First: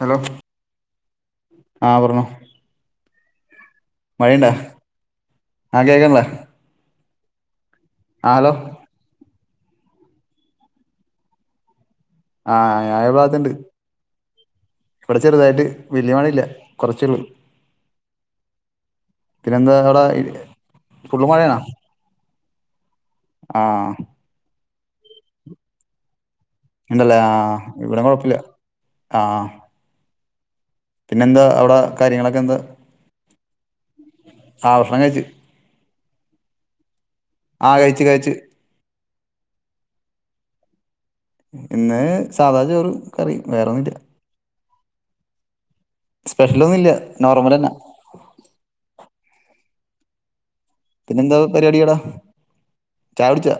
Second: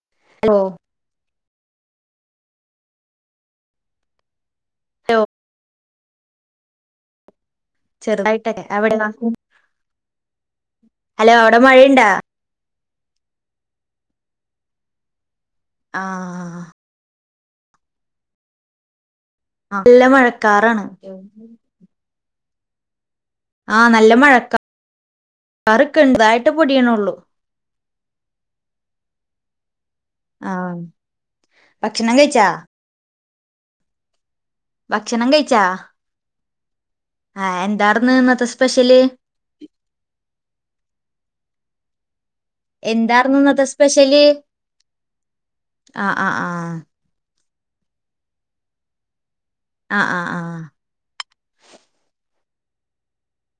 Hello ആ പറഞ്ഞോ മഴയുണ്ടാ [inaudible] ആ കേൾക്കണില്ലേ ചെറുതായിട്ടൊക്കെ അവിടെയോ ഹലോ അവിടെ മഴയുണ്ടാ ആ ഞാന് ഇ ഭാഗത്തണ്ട് ഇവിടെ ചെറുതായിട്ട് വലിയ പണിയില്ല ആഹ് കുറച്ചേള്ളു പിന്നെന്താ ആ നല്ല അവിടെ മഴക്കാറാണ് ഫുള്ള് മഴയാണോ ആ ആഹ് നല്ല മഴക്കാ റ് ക്ക് ണ്ടായി ഇണ്ടല്ലേ ആഹ ഇവിട കൊഴപ്പില്ല ആ ആഹ് പിന്നെന്താ അവിടെ ഭക്ഷണം കാര്യങ്ങളൊക്കെ കഴിച്ചാ എന്താ ആഹ് കഴിച്ച് ഭക്ഷണം കഴിച്ചാ ആ ആഹ് കഴിച്ച് എന്താർന്ന് കഴിച്ച് ഇന്നത്തെ സ്പെഷ്യല് ഇന്ന് സാധാ ചോറ് കറി എന്താർന്ന് ഇന്നത്തെ വേറൊന്നില്ല ആ ആ ആ തുമരാനാ ആ ആ ആ പിന്നെന്താ പരിപാടിയാടാ ചായ കുടിച്ചാ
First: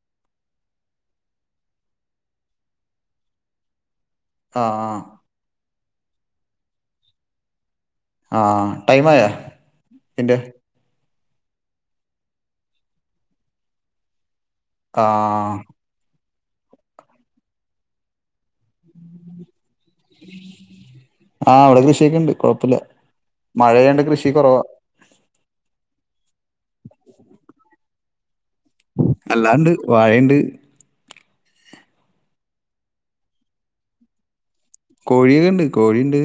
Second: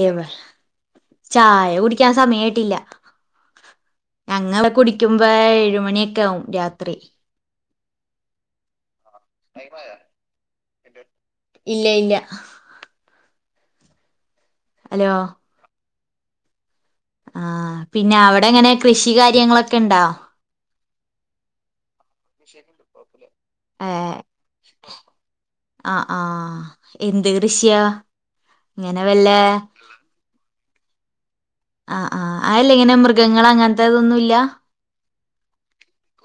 ഏവ ചായ കുടിക്കാൻ സമയായിട്ടില്ല ഞങ്ങ ആഹ് കുടിക്കുമ്പോ ഏഴുമണിയൊക്കെ ആകും രാത്രി ആ ടൈം ആയാ നിന്റെ ഇല്ല ഇല്ല ഹലോ ആാാാ ആ പിന്നെ അവിടെങ്ങനെ കൃഷി കാര്യങ്ങളൊക്കെ ഉണ്ടോ ആ ഇവിടെ കൃഷ് ഏ കൃഷി കുറവാ അ ആ എന്ത് കൃഷിയാ ഇങ്ങനെ വല്ല അല്ലാണ്ട് വാഴണ്ട് ആ ആ അല്ല ഇങ്ങനെ മൃഗങ്ങൾ അങ്ങനത്തെതൊന്നുമില്ല കോഴിയൊണ്ട് കോഴിണ്ട്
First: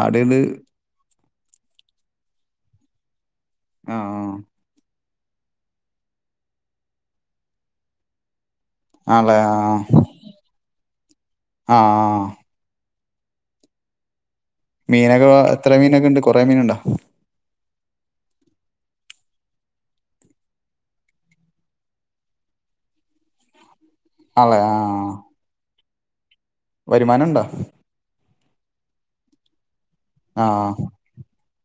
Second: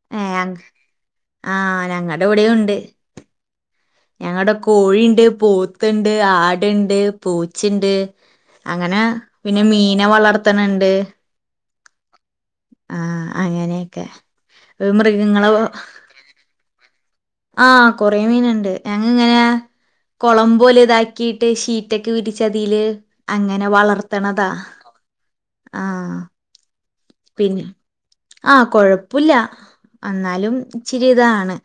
ആടണ്ട് ആ ഞങ്ങടവിടെ ഉണ്ട് ആ ഞങ്ങടെ കോഴിണ്ട് പോത്തുണ്ട് ആടുണ്ട് പൂച്ചണ്ട് അങ്ങനെ ആണല്ലേ ആ പിന്നെ മീനെ വളർത്തണുണ്ട് ആ ആ ആ അങ്ങനെയൊക്കെ ഒരു മീനൊക്കെ മൃഗങ്ങളെ എത്ര മീനൊക്കെ ഉണ്ട് കൊറെേ മീനുണ്ടോ ആ കൊറെേ മീനുണ്ട് ഞങ്ങ ഇങ്ങനെയാ കുളം പോലെ ഇതാക്കിയിട്ട് ഷീറ്റൊക്കെ വിരിച്ചതിൽ അങ്ങനെ വളർ അല്ലെ ആ ആ വരുമാനുണ്ടോ ആ കൊഴപ്പില്ല ആ എന്നാലും ഇച്ചിരി ഇതാണ്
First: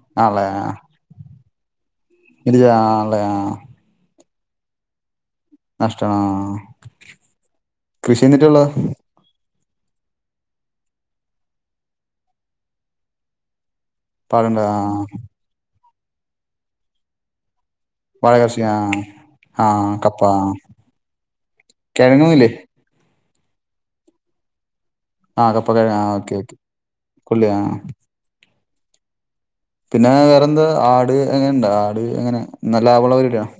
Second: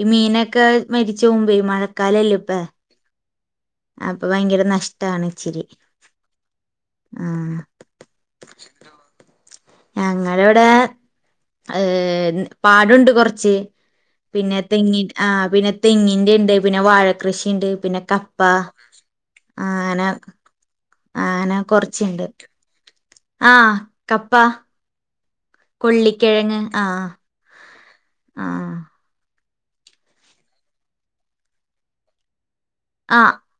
ഈ ആണല്ലേ മീനൊക്കെ മരിച്ച് പോവുമ്പ മഴക്കാലല്ലേ ഇപ്പ ഇല്ല ആണല്ലേ ആ അപ്പൊ ഭയങ്കര നഷ്ട്ടാണ് നഷ്ടമാണ് ആ കൃഷി എന്നിട്ടള്ള ഞങ്ങള് ഇവിടെ ഏ പാടുണ്ട് കുറച്ച് പിന്നെ പാടുണ്ടോ ആ തെങ്ങി ആ പിന്നെ തെങ്ങിന്റെ ഉണ്ട് പിന്നെ വാഴകൃഷിണ്ട് പിന്നെ വാഴ കപ്പ കൃഷി ആ ആ ആങ്ങനെ കപ്പ ആങ്ങനെ കൊറച്ചുണ്ട് കിഴങ്ങൊന്നുമില്ലേ ആഹ കപ്പ ആ കപ്പക്കിഴ ആ ഓക്കെ ഓക്കെ കൊള്ളിക്കിഴങ്ങ് ആ കൊല്ലിയാണോ ആ പിന്നെ വേറെന്താ ആട് അങ്ങനെണ്ട ആട് അങ്ങനെ നല്ല ലാഭമുള്ളതിട്ടിയാണോ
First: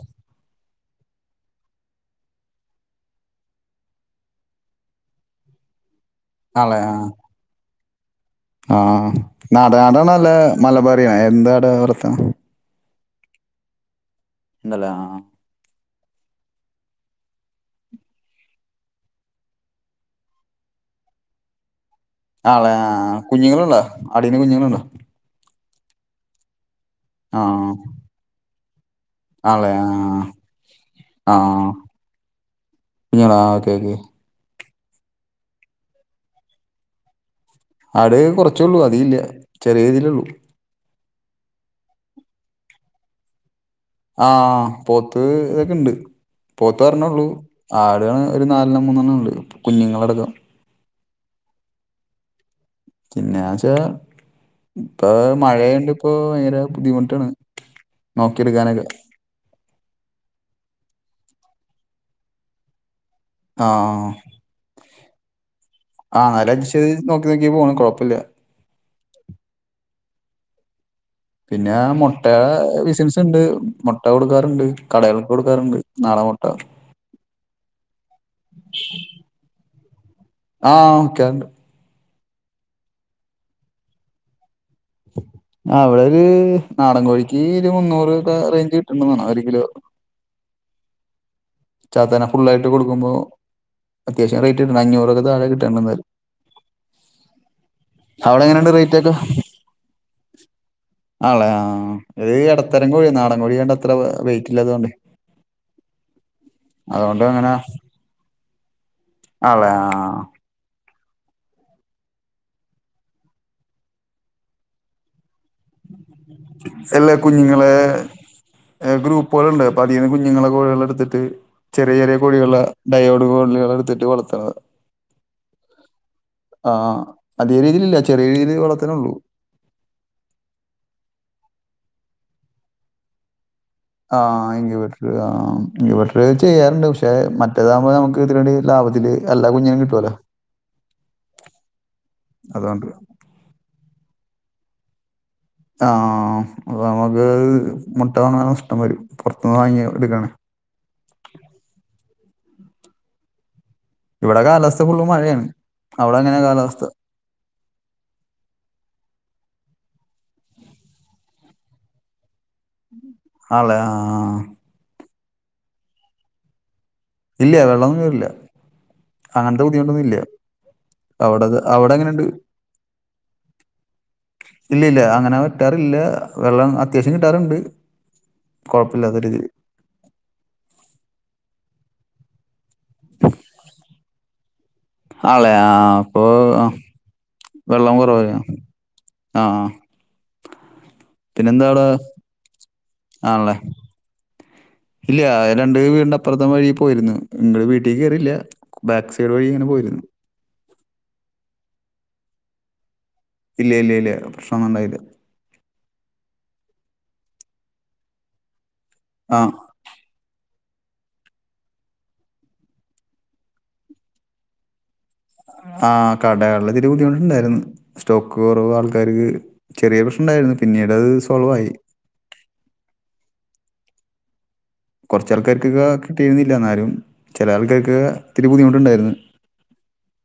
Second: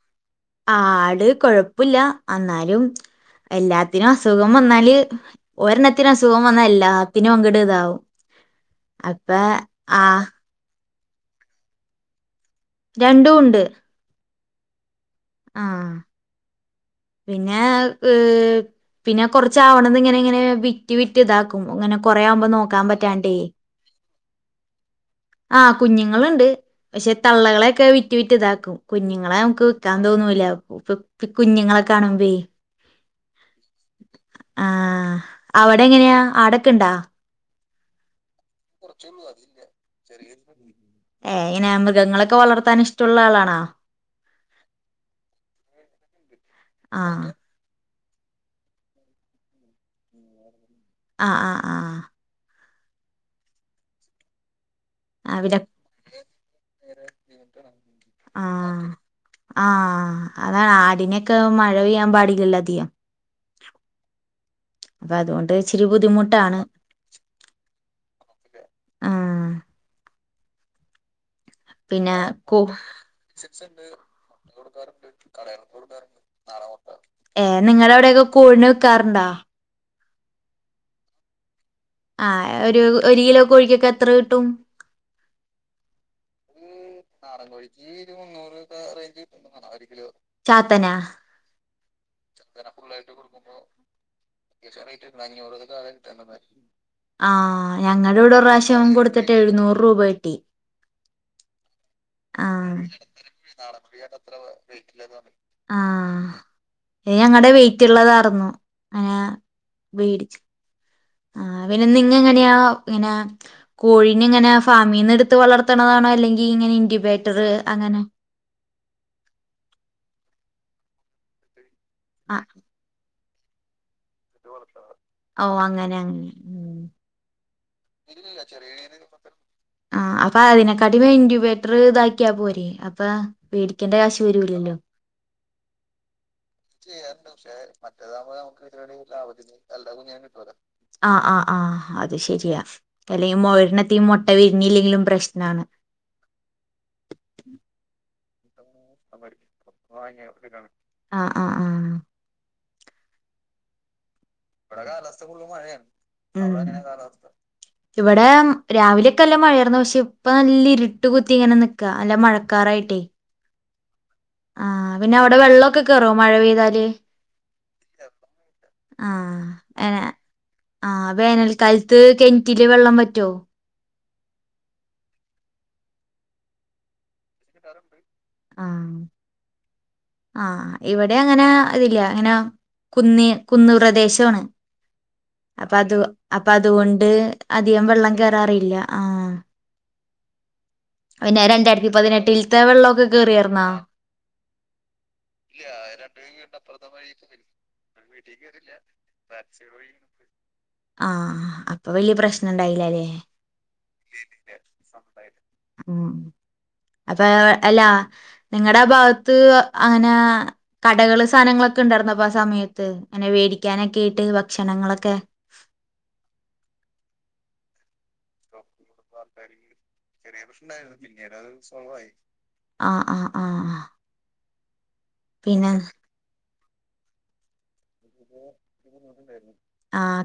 ആട് കൊഴപ്പില്ല എന്നാലും എല്ലാത്തിനും അസുഖം വന്നാല് ഒരെണ്ണത്തിന് അസുഖം വന്നാല് എല്ലാത്തിനും അങ്ങട് ഇതാവും ആഹ് അപ്പ നാടനട ആ നല്ല മലബാറിയ എന്താടവിടേ [unintelligible] രണ്ടും ഉണ്ട് എന്തല്ലേ ആഹ് ആ [inaudible] പിന്നെ ഏഹ് പിന്നെ കൊറചാവണത് ഇങ്ങനെ ഇങ്ങനെ വിറ്റ് വിറ്റ് ഇതാക്കും അങ്ങനെ ആല്ലെ കുഞ്ഞുങ്ങളുണ്ടോ ആടിന് കുഞ്ഞുങ്ങളുണ്ടോ ആഹ് കുഞ്ഞുങ്ങളുണ്ട് പക്ഷെ ആ തള്ളകളെക്കെ വിറ്റ് വിറ്റ് ഇതാക്കും കുഞ്ഞുങ്ങളെ നമുക്ക് ആളെ ആ വിക്കാൻ തോന്നൂല ഇപ്പ കുഞ്ഞുങ്ങളെ കാണുമ്പേ ഞാണോ ഓക്കേ ഒക്കെ ആ അവിടെ എങ്ങനെയാ ആടൊക്കെ ഇണ്ട ആട് കുറച്ച് ഏഹ് ഇന്നെ മൃഗങ്ങളൊക്കെ വളർ വളർത്താൻ ഇഷ്ടമുള്ള ആളാണാ ആഹ് പോത്ത് ഇതൊക്കെ ഇണ്ട് പോത്ത് ഒരാണെ ഉള്ളു ആഹ് ആ ട് ഒരു നാലെണ്ണം മൂന്നെണ്ണം ഉള്ളു കുഞ്ഞുങ്ങളടക്കം ആഹ് ആഹ് ആഹ് പിന്നെയാച്ചാ ഇപ്പൊ അവിടെ മഴയുണ്ട് ഇപ്പോ ഭയ ങ്കര ബുദ്ധിമുട്ടാണ്. നോക്കിയെടുക്കാനൊക്കെ ആഹ് ആഹ് അതാണ് ആടിനക്ക മഴ പെയ്യ [unintelligible] ആഹ് അതുകൊണ്ട് ഇച്ചിരി ആഹ് ബുദ്ധിമുട്ടാണ് ആരെട്ച്ച്നോക്കി നോക്കി പോണം കൊഴപ്പില്ല. ആഹ് പിന്നെ മൊട്ട ബിസിൻസ് ഇണ്ട്. മൊട്ട കൊടുക്കാറ്ണ്ട്. കടകൾക്ക് കൊടുക്കാറ്ണ്ട്. നാടൻ മൊ ഏഹ് നിങ്ങടെ അവിടെക്കെ കോഴിനെ വിക്കാറുണ്ടോ? ആഹ് ക്കാ ആഹ് ഒരു ഒരു കിലോ കോഴിക്കൊക്കെ എത്ര കിട്ടും? ആഹ് ഇവിടൊര് നാടൻ കോഴിക്ക് ഒരു മുന്നൂറൊക്കെ റേഞ്ച് കിട്ട്ന്ന്ണ്ട് ഒരു കിലോ. ചാത്തനാ ചാത്തേനെ ഫുള്ളായിട്ട് കൊടുക്കുമ്പോ അത്യാവശ്യം റേറ്റ് കിട്ടണം. അഞ്ഞൂറൊക്കെ താഴെ കിട്ടണ്ട് എന്തായാലും. ആഹ് ഞങ്ങടൂടെ അവിടെ എങ്ങനെയുണ്ട് ഒറാവശ്യം കൊടുത്തിട്ട് എഴുന്നൂറ് രൂപ കിട്ടി. ആള്ളേ ആഹ് ഇത് ആഹ് എടത്തരം കോഴി നാടൻ കോഴിയാണ്ട് അത്ര വെയിറ്റ് ഇല്ലാതുകൊണ്ടേ ആഹ് ഇത് അതോണ്ട് ഞങ്ങടെ അങ്ങനെ വെയിറ്റുള്ളതാർന്നു അങ്ങനെ ആണ്ല്ലേ ആഹ്. അ പിന്നെ നിങ്ങ എങ്ങനെയാ ഇങ്ങനെ കോഴീനെ ഇങ്ങന ഫാമീന്ന് എട്ത്ത് വളർത്തണതാണോ അല്ലെ ങ്കി ഇങ്ങനെ ഇങ്കുബേറ്റർ അങ്ങനെ ഗ്രൂപ്പുകള്ണ്ട്. അപ്പൊ അതീന്ന് കുഞ്ഞുങ്ങളെ കോഴികളെ എട്ത്തിട്ട് ചെറിയ ചെറിയ ആ കോഴികളെ ഡയോ കളെ അത് എട്ത്തിട്ട് വളർത്തണതാ. ഓഹ് അങ്ങനെ അങ്ങനെ ഉം. അതേ രീതിയിലില്ല ചെറിയ രീതിയിൽ വളർത്താനുള്ളൂ. ആഹ് അപ്പൊ അതിനെക്കാട്ടി ഇങ്കുബേ റ്റർ ഇതാക്കിയാ പോരെ അപ്പ വേടിക്കേണ്ട ആ കാശ് വരൂല്ലല്ലോ. ഇൻക്യുബേറ്റർ ആ ഇൻക്യുബേറ്റർ ചെയ്യാറുണ്ട്. പക്ഷേ മറ്റേതാകുമ്പോ നമുക്ക് ഇതിലൂടെ ലാഭത്തില് എല്ലാ കുഞ്ഞിനേം കിട്ടുവല്ലോ. [unintelligible] ആഹ് ആഹ് ആഹ് അത് ശരിയാ. അതുകൊണ്ട് അല്ലെങ്കിൽ [unintelligible] മുട്ട വിരിഞ്ഞല്ലെങ്കിലും പ്രശ്നം. ആഹ് അപ്പ നമുക്ക് മുട്ട വേണേൽ. ഇപ്പം വരും, പുറത്തുനിന്ന് വാങ്ങി എടുക്കണേ. ആ ആ ആ ഇവിടെ കാലാവസ്ഥ ഫുള്ള് മഴയാണ്, അവിടെ എങ്ങനെ ഉം കാലാവസ്ഥ. ഇവിടെ രാവിലെയൊക്കെ നല്ല മഴയായിരുന്നു, പക്ഷെ ഇപ്പൊ നല്ല ഇരുട്ട് കുത്തി ഇങ്ങനെ നിക്കുക നല്ല മഴ. അല്ലെ ആഹ് പിന്നെ അവിടെ വെള്ളമൊക്കെ കയറോ മഴ പെയ്താല്. ഇല്ല വെള്ളമൊന്നും കേറില്ല. ആഹ് അങ്ങനത്തെ ഏഹ് ബുദ്ധിമുട്ടൊന്നുമില്ല ആഹ് അവിടെ അവിടെ വേനൽക്കാലത്ത് എങ്ങനെയുണ്ട്. കെണറ്റില് വെള്ളം വറ്റോ? ഇല്ല ഇല്ല അങ്ങനെ വറ്റാറില്ല വെള്ളം അത്യാവശ്യം കിട്ടാറുണ്ട്. ആഹ് കൊഴപ്പില്ലാത്ത രീതിയിൽ. ആഹ് ഇവിടെ അങ്ങനെ അതില്ല, അങ്ങനെ കുന്നി കുന്നു പ്രദേശവാണ്. ആളെ ആ അപ്പൊ അത് അപ്പൊ ആ, അത് ഒണ്ട്. അധികം വെള്ളം കേറാറില്ല ആഹ്. ആ പിന്നെ പിന്നെന്താ അവിടെ രണ്ടായിരത്തി പതിനെട്ടിലെത്തെ വെള്ളമൊക്കെ ആണല്ലേ കേറിയായിരുന്നോ? ഇല്ല രണ്ടു വീടിന്റെ അപ്പുറത്തെ വഴി പോയിരുന്നു ഞങ്ങടെ വീട്ടിൽ. വീട്ടിൽ കയറിയില്ല ബാക്ക് സൈഡ് വഴി പോയിരുന്നു ആഹ് അപ്പൊ വലിയ പ്രശ്നം. പ്രശ്നമുണ്ടായിരുന്നില്ലല്ലോ. ഇല്ല ഇല്ല ഇല്ല പ്രശ്നൊന്നും ഉണ്ടായില്ല. ഉം അപ്പൊ അല്ല നിങ്ങളുടെ ആഹ് ഭാഗത്ത് ആ അങ്ങനെ. കടകൾ സാധനങ്ങളൊക്കെ ഉണ്ടായിരുന്നോ അപ്പോ ആഹ് സമയത്ത്, അങ്ങനെ മേടിക്കാനൊക്കെ ആയിട്ട് ഭക്ഷണങ്ങളൊക്കെ. ആഹ് കടകളിലെ ഇത്തിരി ബുദ്ധിമുട്ട് ഉണ്ടായിരുന്നു, സ്റ്റോക്ക് കുറവ് ആൾക്കാർക്ക്. ചെറിയ പ്രശ്നയുണ്ടായിരുന്നു പിന്നീട് സോൾവ് ആയി, ആഹ് ആഹ് ആഹ്. കുറച്ച് ആൾക്കാർക്ക് പിന്നെ ഒക്കെ കിട്ടിയിരുന്നില്ല, എന്നാലും ചില ആൾക്കാർക്ക് കി ബുദ്ധിമുട്ടുണ്ടായിരുന്നു ആഹ്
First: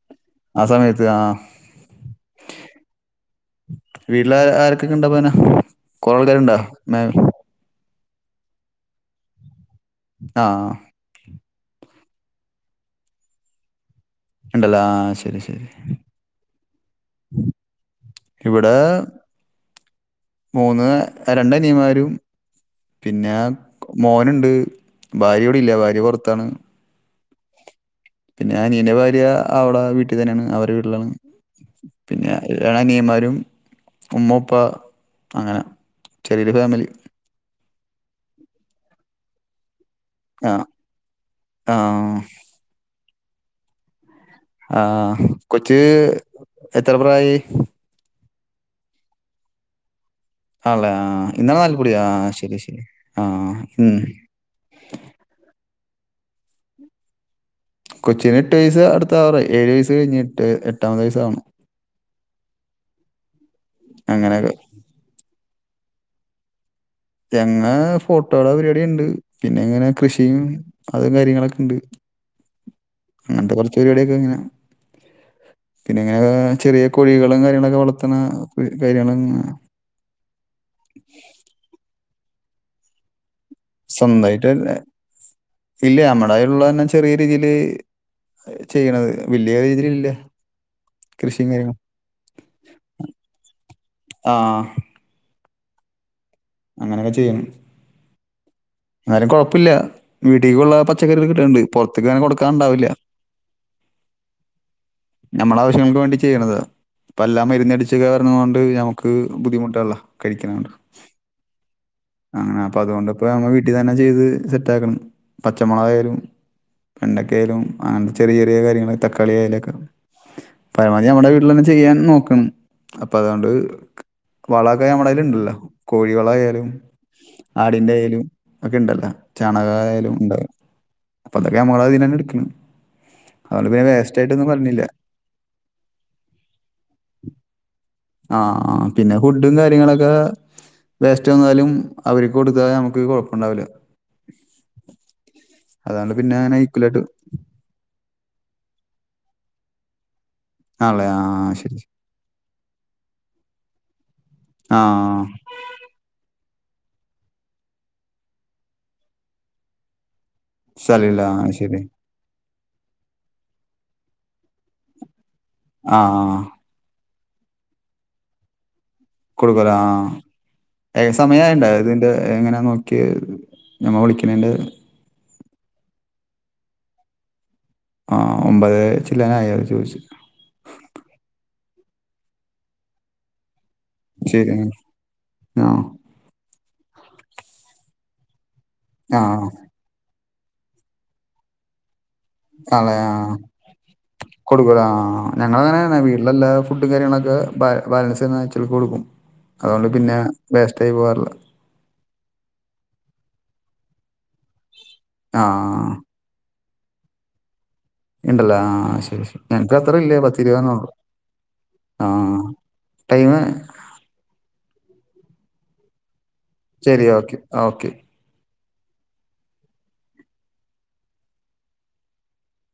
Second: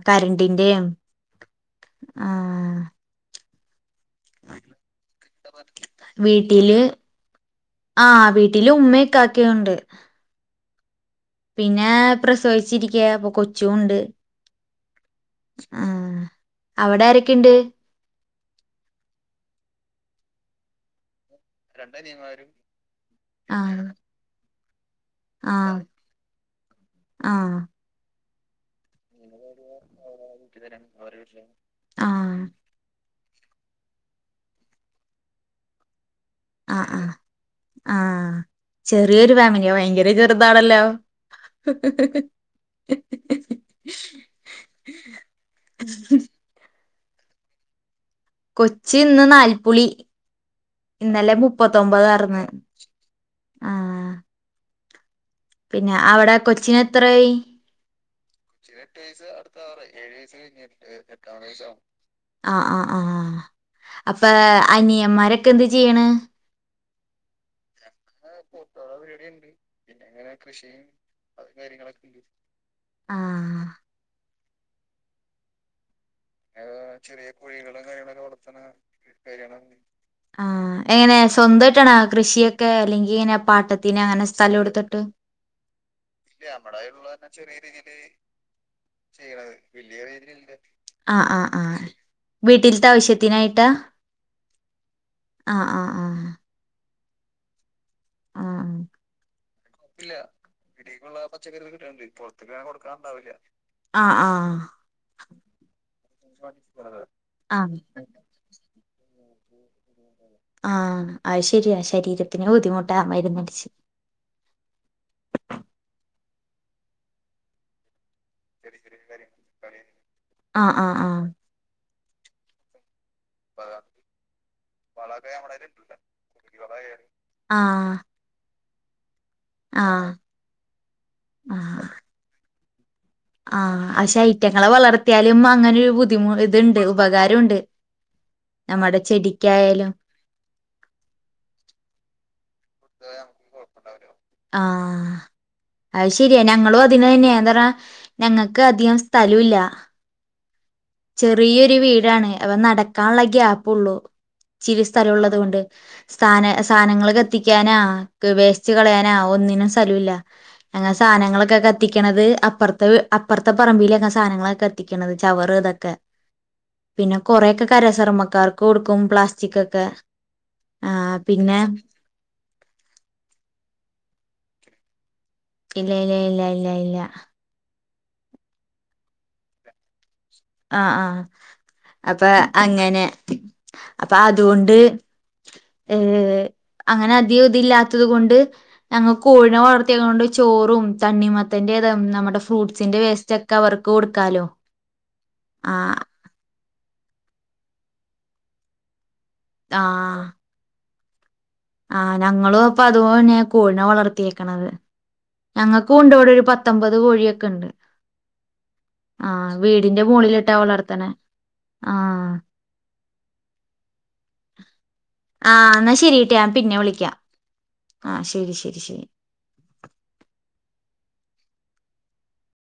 ആ കരണ്ടിന്റെയും സമയത്ത് ആഹ് ആഹ് വീട്ട് ല് ആരൊക്കെക്കെണ്ട് അപ്പങ്ങനെ കൊറേൾക്കാര്ണ്ടോ? വീട്ടില് പിന്നെ ആഹ് വീട്ടില് ഉമ്മിം ഇക്കക്കിണ്ട്. ആഹ് പിന്നെ പ്രസവിച്ചിരിക്ക അപ്പൊ കൊച്ചുണ്ട്. ഇണ്ട് ല്ലെ ആഹ് ശെരി ശെരി അവടാരെക്കെണ്ട്? ഇവിടെ മൂന്ന് രണ്ടനിയന്മാരും പിന്നെ ആഹ് മോന്ണ്ട്. ഭാര്യ വടെല്ല ആഹ് ഭാര്യ പൊറത്താണ്. ആഹ് പിന്നെ അനിയന്റെ ഭാര്യ അവളെ വീട്ടി തന്നെണ്. അവരെ വീട്ടിലാണ് പിന്നെ ആഹ് എഹ് [unintelligible] അനിയന്മാരും ഉമ്മ ഉപ്പ അങ്ങനെ ചെറിയൊരു ഫാമിലി. ആഹ് ആഹ് ആഹ് ചെറിയൊരു ഫാമില്യോ ഭയങ്ക നീ ആ ചെർതാണല്ലോ. ആ ആഹ് കൊച്ച് എത്ര പ്രായി? കൊച്ചി ന്ന് നാൽപ്പുളി. ആണല്ലേ ആ ഇന്നലെ ഇന്നാണ് നാൽക്കുടി ആ മുപ്പത്തൊമ്പതാര്ന്ന് ശരി ശരി ആ ഉം. ആഹ് ഞ അവടെ കൊച്ചിനെത്രായി? കൊച്ചിന് എട്ട് വയസ്സ് അട്ത്താവാറായിഏഴു വയസ്സ് കഴിഞ്ഞ് ട്ട് എട്ടാമത്തെ വയസാകുന്നു. ആഹ് ആഹ് ആഹ് അപ്പ അങ്ങനെയൊക്കെ അനിയമ്മാരൊക്കെ എന്ത് ചെയ്യ്ണ്? തെങ്ങ് ഓട്ടോടെ പരിവാടി ണ്ട് പിന്നെ ങ്ങനെ കൃഷിയും അതും കാര്യങ്ങളൊക്കെണ്ട്. നിൻ്റെ [unintelligible] ആഹ് ത്ത പരിവാട്യൊക്കെ ഇങ്ങനാ പിന്നെ ഇങ്ങനെ ചെറിയ കോഴികളും കാര്യങ്ങളൊക്കെ വളർത്തണ [unintelligible] ആഹ് എങ്ങനെ സ്വന്തയിട്ടണ കൃഷിയൊക്കെ അല്ലെങ്കി ഇങ്ങനെ പാട്ടത്തിന് അങ്ങനെ സ്വന്തമായിട്ട് സ്ഥലം എടുത്തിട്ട് ഇല്ല നമ്മടെ കയ്യിൽള്ളന്നെ ചെറിയ രീതിയില് ചെയ്യണത് വല്യ രീതിയിലില്ല. ആഹ് ആഹ് കൃഷിയും കാര്യങ്ങളും. ആഹ് വീട്ടിലത്തെ ആവശ്യത്തിനായിട്ടാ ആ ആഹ് ആഹ് ആഹ് അങ്ങനെയൊക്കെ ചെയ്യ്ണ് ആഹ് [inaudible] ഇന്നാലും കുഴപ്പല്ല വീട്ടിക്കുള്ള പച്ചക്കറികൾ കിട്ടുണുണ്ട് പുറത്തേക്ക് അങ്ങനെ കൊടുക്കാൻ ണ്ടാവില്ല ആഹ് ആഹ് നമ്മളെ ആവശ്യങ്ങൾക്ക് വേണ്ടി ചെയ്യണതാ ഇപ്പ എല്ലാ ആഹ് മരുന്നടിച്ച വരുന്നോണ്ട് നമുക്ക് ബുദ്ധിമുട്ട് ട്ടള്ള ആഹ് അയ് ശരിയാ ശരി അങ്ങനെ അപ്പൊ അതു കൊണ്ട് പ്പോ നമ്മ വീട്ടിൽ തന്നെ ചെയ്ത് സെറ്റ് ആക്കണ് പച്ചമുളകയാലും പണ്ടക്കെയാലും അ ചെറിയ ചെറിയ കാര്യങ്ങള തക്കാളി ആയലൊക്കെ ആഹ് ആഹ് പരമാവധി ആഹ് നമ്മടെ വീട്ടിൽ തന്നെ ചെയ്യാൻ നോക്കണ് അപ്പൊ അതൊണ്ട് വളക്കെ നമ്മടെ കയ്യില് ഇണ്ടല്ലോ കോഴി വളായാലും ആടിന്റെ ആഹ് ആയാലും ഒക്കെ ഇണ്ടല്ലോ. ആഹ് ചാണകായാലും ഉണ്ടാല്ലോ അപ്പൊ അതൊക്കെ ആഹ് നമ്മളതീന്ന് തന്നെ എടുകണ് ആഹ് ആ ശൈത്ത്യങ്ങളെ വളർത്തിയാലും അങ്ങനെരു ബുദ്ധിമു ഇതുണ്ട് ഉപകാരൊണ്ട് ആഹ് ആഹ് പിന്നെ ഫുഡും കാര്യങ്ങളൊക്കെ വേസ്റ്റ് വന്നാലും അവര് കൊടുത്താ നമുക്ക് കൊഴപ്പുണ്ടാവില്ല ആഹ് അത് ശരിയാ ഞങ്ങളും അതിന് തന്നെയാ എന്താണ് ഞങ്ങൾക്ക് അധികം സ്ഥലം ഇല്ല ആണല്ലേ ആ ചെറിയൊരു ശരി വീടാണ് അവൻ നടക്കാനുള്ള ഗ്യാപ്പുള്ളൂ ഇച്ചിരി സ്ഥലം ആഹ് ഉള്ളത് കൊണ്ട് സ്ഥാന സാധനങ്ങൾ കത്തിക്കാനാ വേസ്റ്റ് കളയാനാ ഒന്നിനും സ്ഥലം ഇല്ല അങ്ങെനെ സ്ഥലല്ല ആഹ് സാധനങ്ങളൊക്കെ ശരി. കത്തിക്കണത് അപ്പറ അപ്പുറത്തെ പറമ്പില സാധനങ്ങളൊക്കെ കത്തിക്കണത് ചവറ് ആ ആ ആ കൊറെക്കെ കരസർമക്കാർക്ക് കൊടുക്കും പ്ലാസ്റ്റിക്കൊക്കെ ഏ സമയൊണ്ടോ ഇതിന്റെ എങ്ങനാ നോക്കി ഞമ്മ വിളിക്കണേണ്ട് ഇല്ല ഇല്ല ഇല്ല ഇല്ല ഇല്ല ആ ഒമ്പത് ചില്ലാനാ ആയോന്ന് ചോദിച്ചു ആ ആ അപ്പൊ അങ്ങനെ അപ്പൊ ശരി അതുകൊണ്ട് ആഹ് ഏ അങ്ങനെ അധികം ഇതില്ലാത്തത് കൊണ്ട് ഞങ്ങൾ ആഹ് കോഴിനെ വളർത്തിയെക്കണ കൊണ്ട് ചോറും തണ്ണിമത്തന്റേതു അണല്ലേ ആ ആ കൊടുക്കാലോ കൊടുക്കൂലേ ആ ആ ഞങ്ങളങ്ങനെയാണ് ആഹ് വീട്ടിലെല്ലാ ഫുഡും കാര്യങ്ങളൊക്കെ ബാ ബാലൻസ് വന്നാ [unintelligible] കൊടുക്കും അതുകൊണ്ട് പിന്നെ വേസ്റ്റായി പോകാറില്ല ആ ഞങ്ങളും അപ്പൊ അതുപപോലെ തന്നെയാ കോഴിനെ വളർത്തിയേ ക്കണത് ആഹ് ഞങ്ങൾക്കുവുണ്ട് ഇവിടെ ഒരു പത്തൊമ്പത് കോഴിയൊക്കെ ഉണ്ട് ഇണ്ടല്ല ആ ശരി ശരി ആഹ് ഞങ്ങക്ക് അത്ര വീടിന്റെ ഇല്ല മോളിലിട്ടാ പത്തിരൂപതെണ്ണേ ഉള്ളു വളർത്തണേ ആ ആഹ് ടൈമ് ആ എന്നാ ശരിട്ടായ്‌ ഞാൻ പിന്നെ ശരി വിളിക്കാം ഓക്കെ ഓക്കെ. ആ ശരി ശരി ശരി